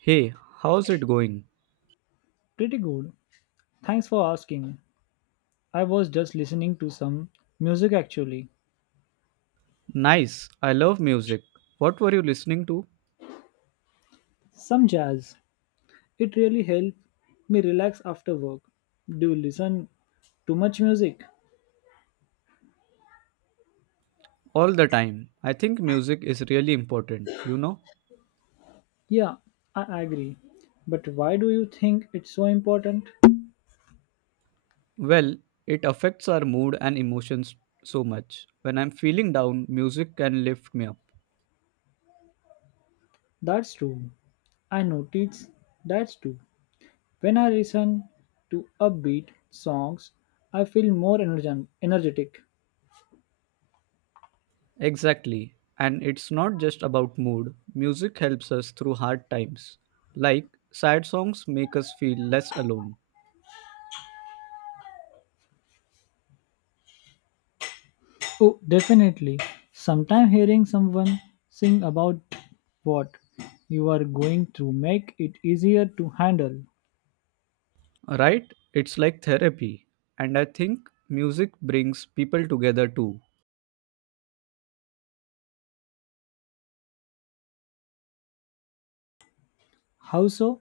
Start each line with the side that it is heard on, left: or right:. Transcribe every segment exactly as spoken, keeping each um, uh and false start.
right: Hey, how's it going?
left: Pretty good. Thanks for asking. I was just listening to some music actually,
right: Nice. I love music. What were you listening to?
left: some jazz. It really helped me relax after work. Do you listen too much music?
right: All the time. I think music is really important, you know?
left: Yeah, I agree. But why do you think it's so important?
right: Well, it affects our mood and emotions so much. When I'm feeling down, music can lift me up.
left: That's true. I notice that's true. When I listen to upbeat songs, I feel more energen- energetic.
right: Exactly. And it's not just about mood, music helps us through hard times. Like, sad songs make us feel less alone,
left: Oh, definitely. Sometimes hearing someone sing about what you are going through make it easier to handle.
right: right? It's like therapy. And I think music brings people together too.
left: How so?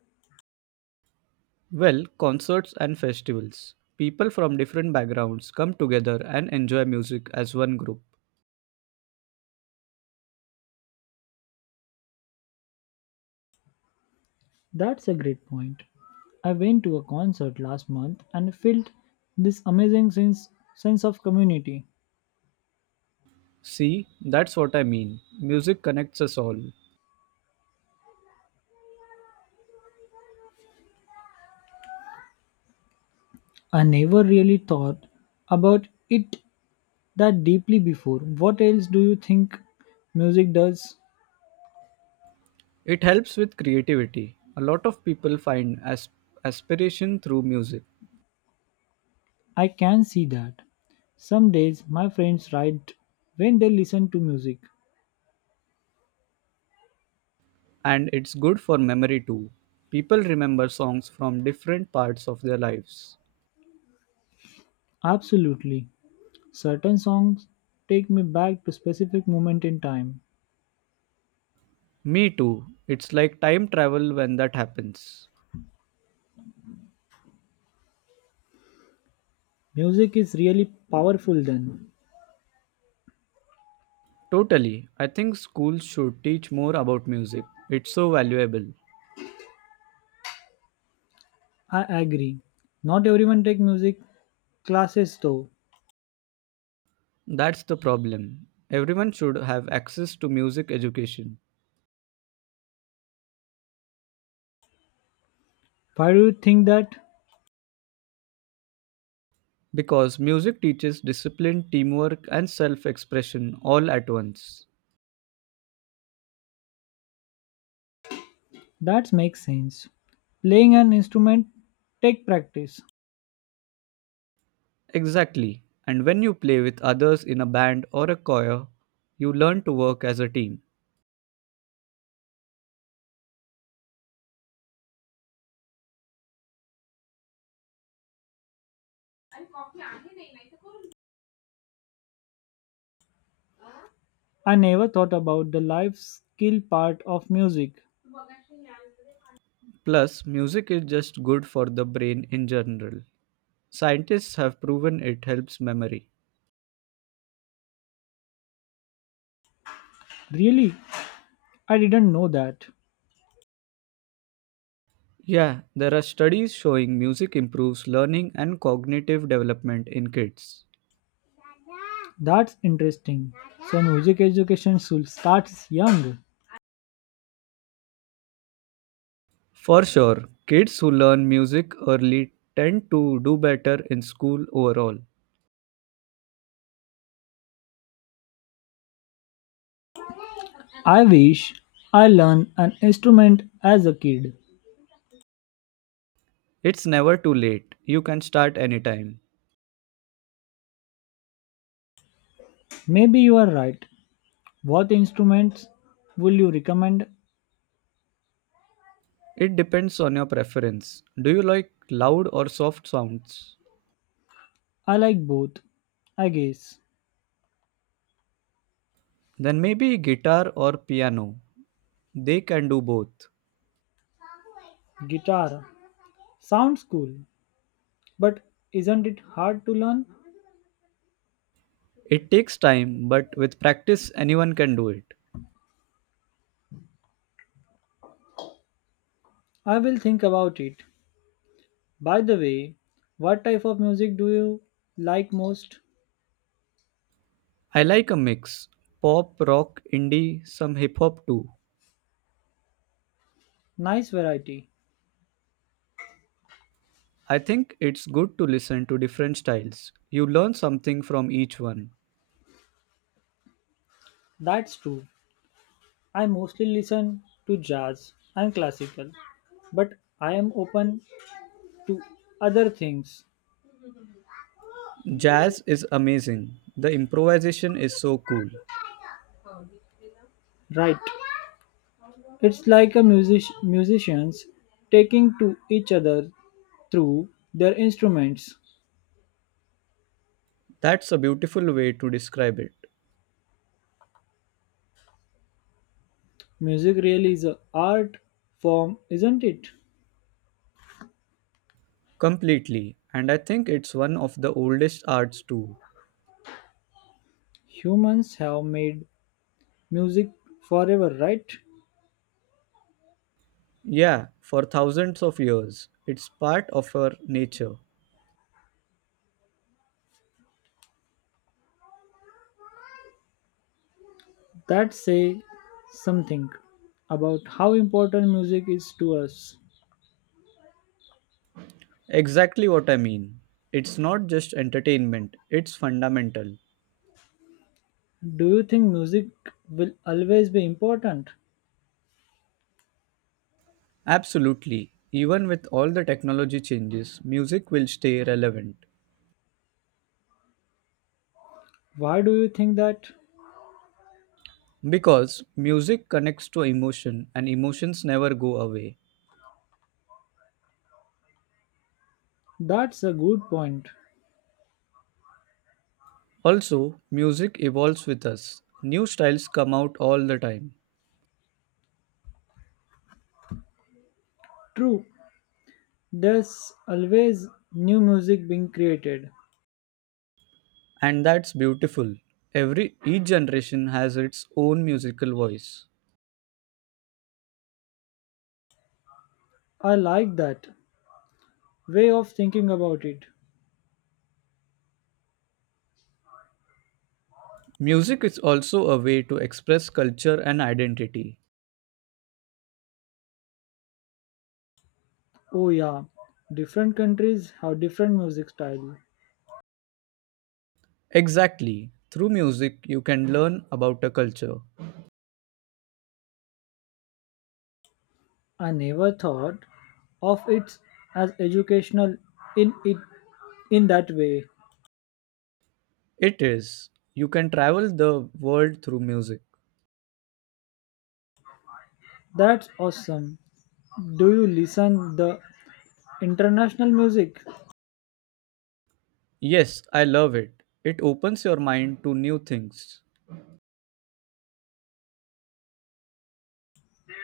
right: Well, concerts and festivals. People from different backgrounds come together and enjoy music as one group.
left: That's a great point. I went to a concert last month and felt this amazing sense, sense of community.
right: See, that's what I mean. Music connects us all.
left: I never really thought about it that deeply before. What else do you think music does?
right: It helps with creativity. A lot of people find as- aspiration through music,
left: I can see that. Some days my friends write when they listen to music.
right: and it's good for memory too. People remember songs from different parts of their lives.
left: Absolutely. Certain songs take me back to specific moment in time.
right: Me too. It's like time travel when that happens.
left: Music is really powerful then.
right: Totally. I think schools should teach more about music. It's so valuable.
left: I agree. Not everyone take music classes though.
right: That's the problem. Everyone should have access to music education
left: Why do you think that?
right: because music teaches discipline, teamwork, and self expression all at once.
left: That makes sense. Playing an instrument take practice.
right: Exactly. And when you play with others in a band or a choir, you learn to work as a team.
left: I never thought about the life skill part of music.
right: Plus, music is just good for the brain in general. Scientists have proven it helps memory.
left: Really? I didn't know that.
right: Yeah, there are studies showing music improves learning and cognitive development in kids.
left: That's interesting. So music education should start young.
right: For sure, kids who learn music early tend to do better in school overall.
left: I wish I learned an instrument as a kid.
right: It's never too late. You can start anytime.
left: Maybe you are right. What instruments will you recommend?
right: It depends on your preference. Do you like loud or soft sounds?
left: I like both, I guess.
right: Then maybe guitar or piano. They can do both.
left: Guitar sounds cool, but isn't it hard to learn?
right: It takes time, but with practice, anyone can do it.
left: I will think about it. By the way, what type of music do you like most?
right: I like a mix pop, rock, indie, some hip hop too.
left: Nice variety.
right: I think it's good to listen to different styles. You learn something from each one.
left: That's true. I mostly listen to jazz and classical, but I am open to other things.
right: Jazz is amazing. The improvisation is so cool.
left: Right. It's like a music musicians taking to each other through their instruments.
right: That's a beautiful way to describe it.
left: Music really is a art form, isn't it?
right: Completely. And I think it's one of the oldest arts too.
left: Humans have made music forever, right?
right: Yeah, for thousands of years. It's part of our nature.
left: That say something about how important music is to us.
right: Exactly what I mean. It's not just entertainment, it's fundamental.
left: Do you think music will always be important?
right: Absolutely. Even with all the technology changes, music will stay relevant.
left: Why do you think that?
right: Because music connects to emotion and emotions never go away.
left: That's a good point.
right: Also, music evolves with us. New styles come out all the time,
left: True, there's always new music being created.
right: and that's beautiful. Every each generation has its own musical voice.
left: I like that way of thinking about it.
right: Music is also a way to express culture and identity.
left: Oh, yeah, different countries have different music style.
right: Exactly. Through music, you can learn about a culture.
left: I never thought of it as educational in it in that way.
right: It is. You can travel the world through music.
left: That's awesome. Do you listen the international music?
right: Yes, I love it. It opens your mind to new things.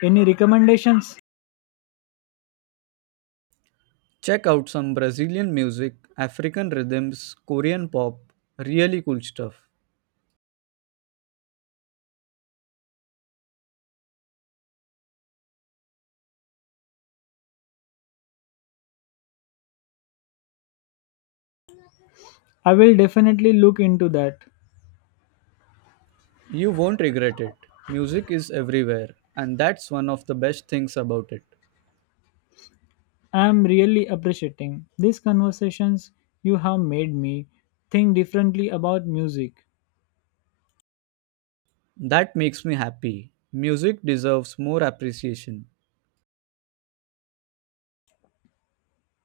left: Any recommendations?
right: Check out some Brazilian music, African rhythms, Korean pop, really cool stuff.
left: I will definitely look into that.
right: You won't regret it. Music is everywhere, and that's one of the best things about it.
left: I'm really appreciating these conversations. You have made me think differently about music.
right: That makes me happy. Music deserves more appreciation.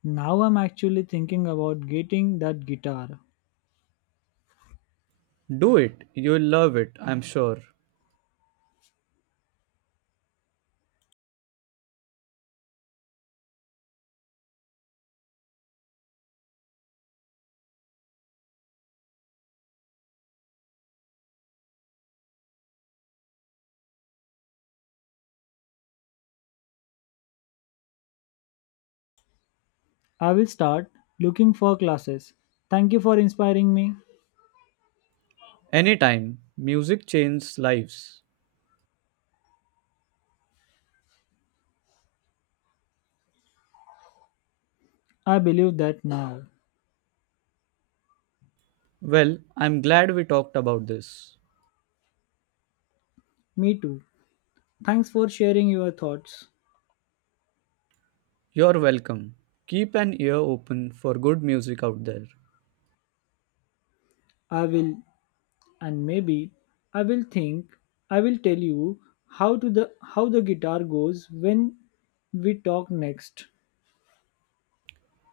left: Now I'm actually thinking about getting that guitar.
right: Do it, you'll love it, I'm sure.
left: I will start looking for classes. Thank you for inspiring me.
right: Anytime, music changes lives.
left: I believe that now.
right: Well, I'm glad we talked about this.
left: Me too. Thanks for sharing your thoughts.
right: You're welcome. Keep an ear open for good music out there.
left: I will and maybe I will think I will tell you how to the how the guitar goes when we talk next.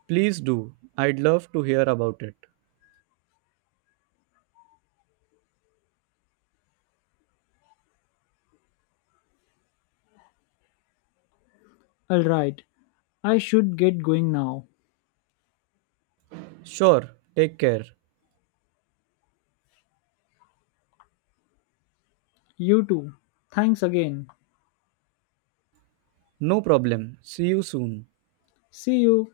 right: Please do. I'd love to hear about it.
left: All right, I should get going now.
right: Sure, take care.
left: You too. Thanks again.
right: No problem. See you soon.
left: See you.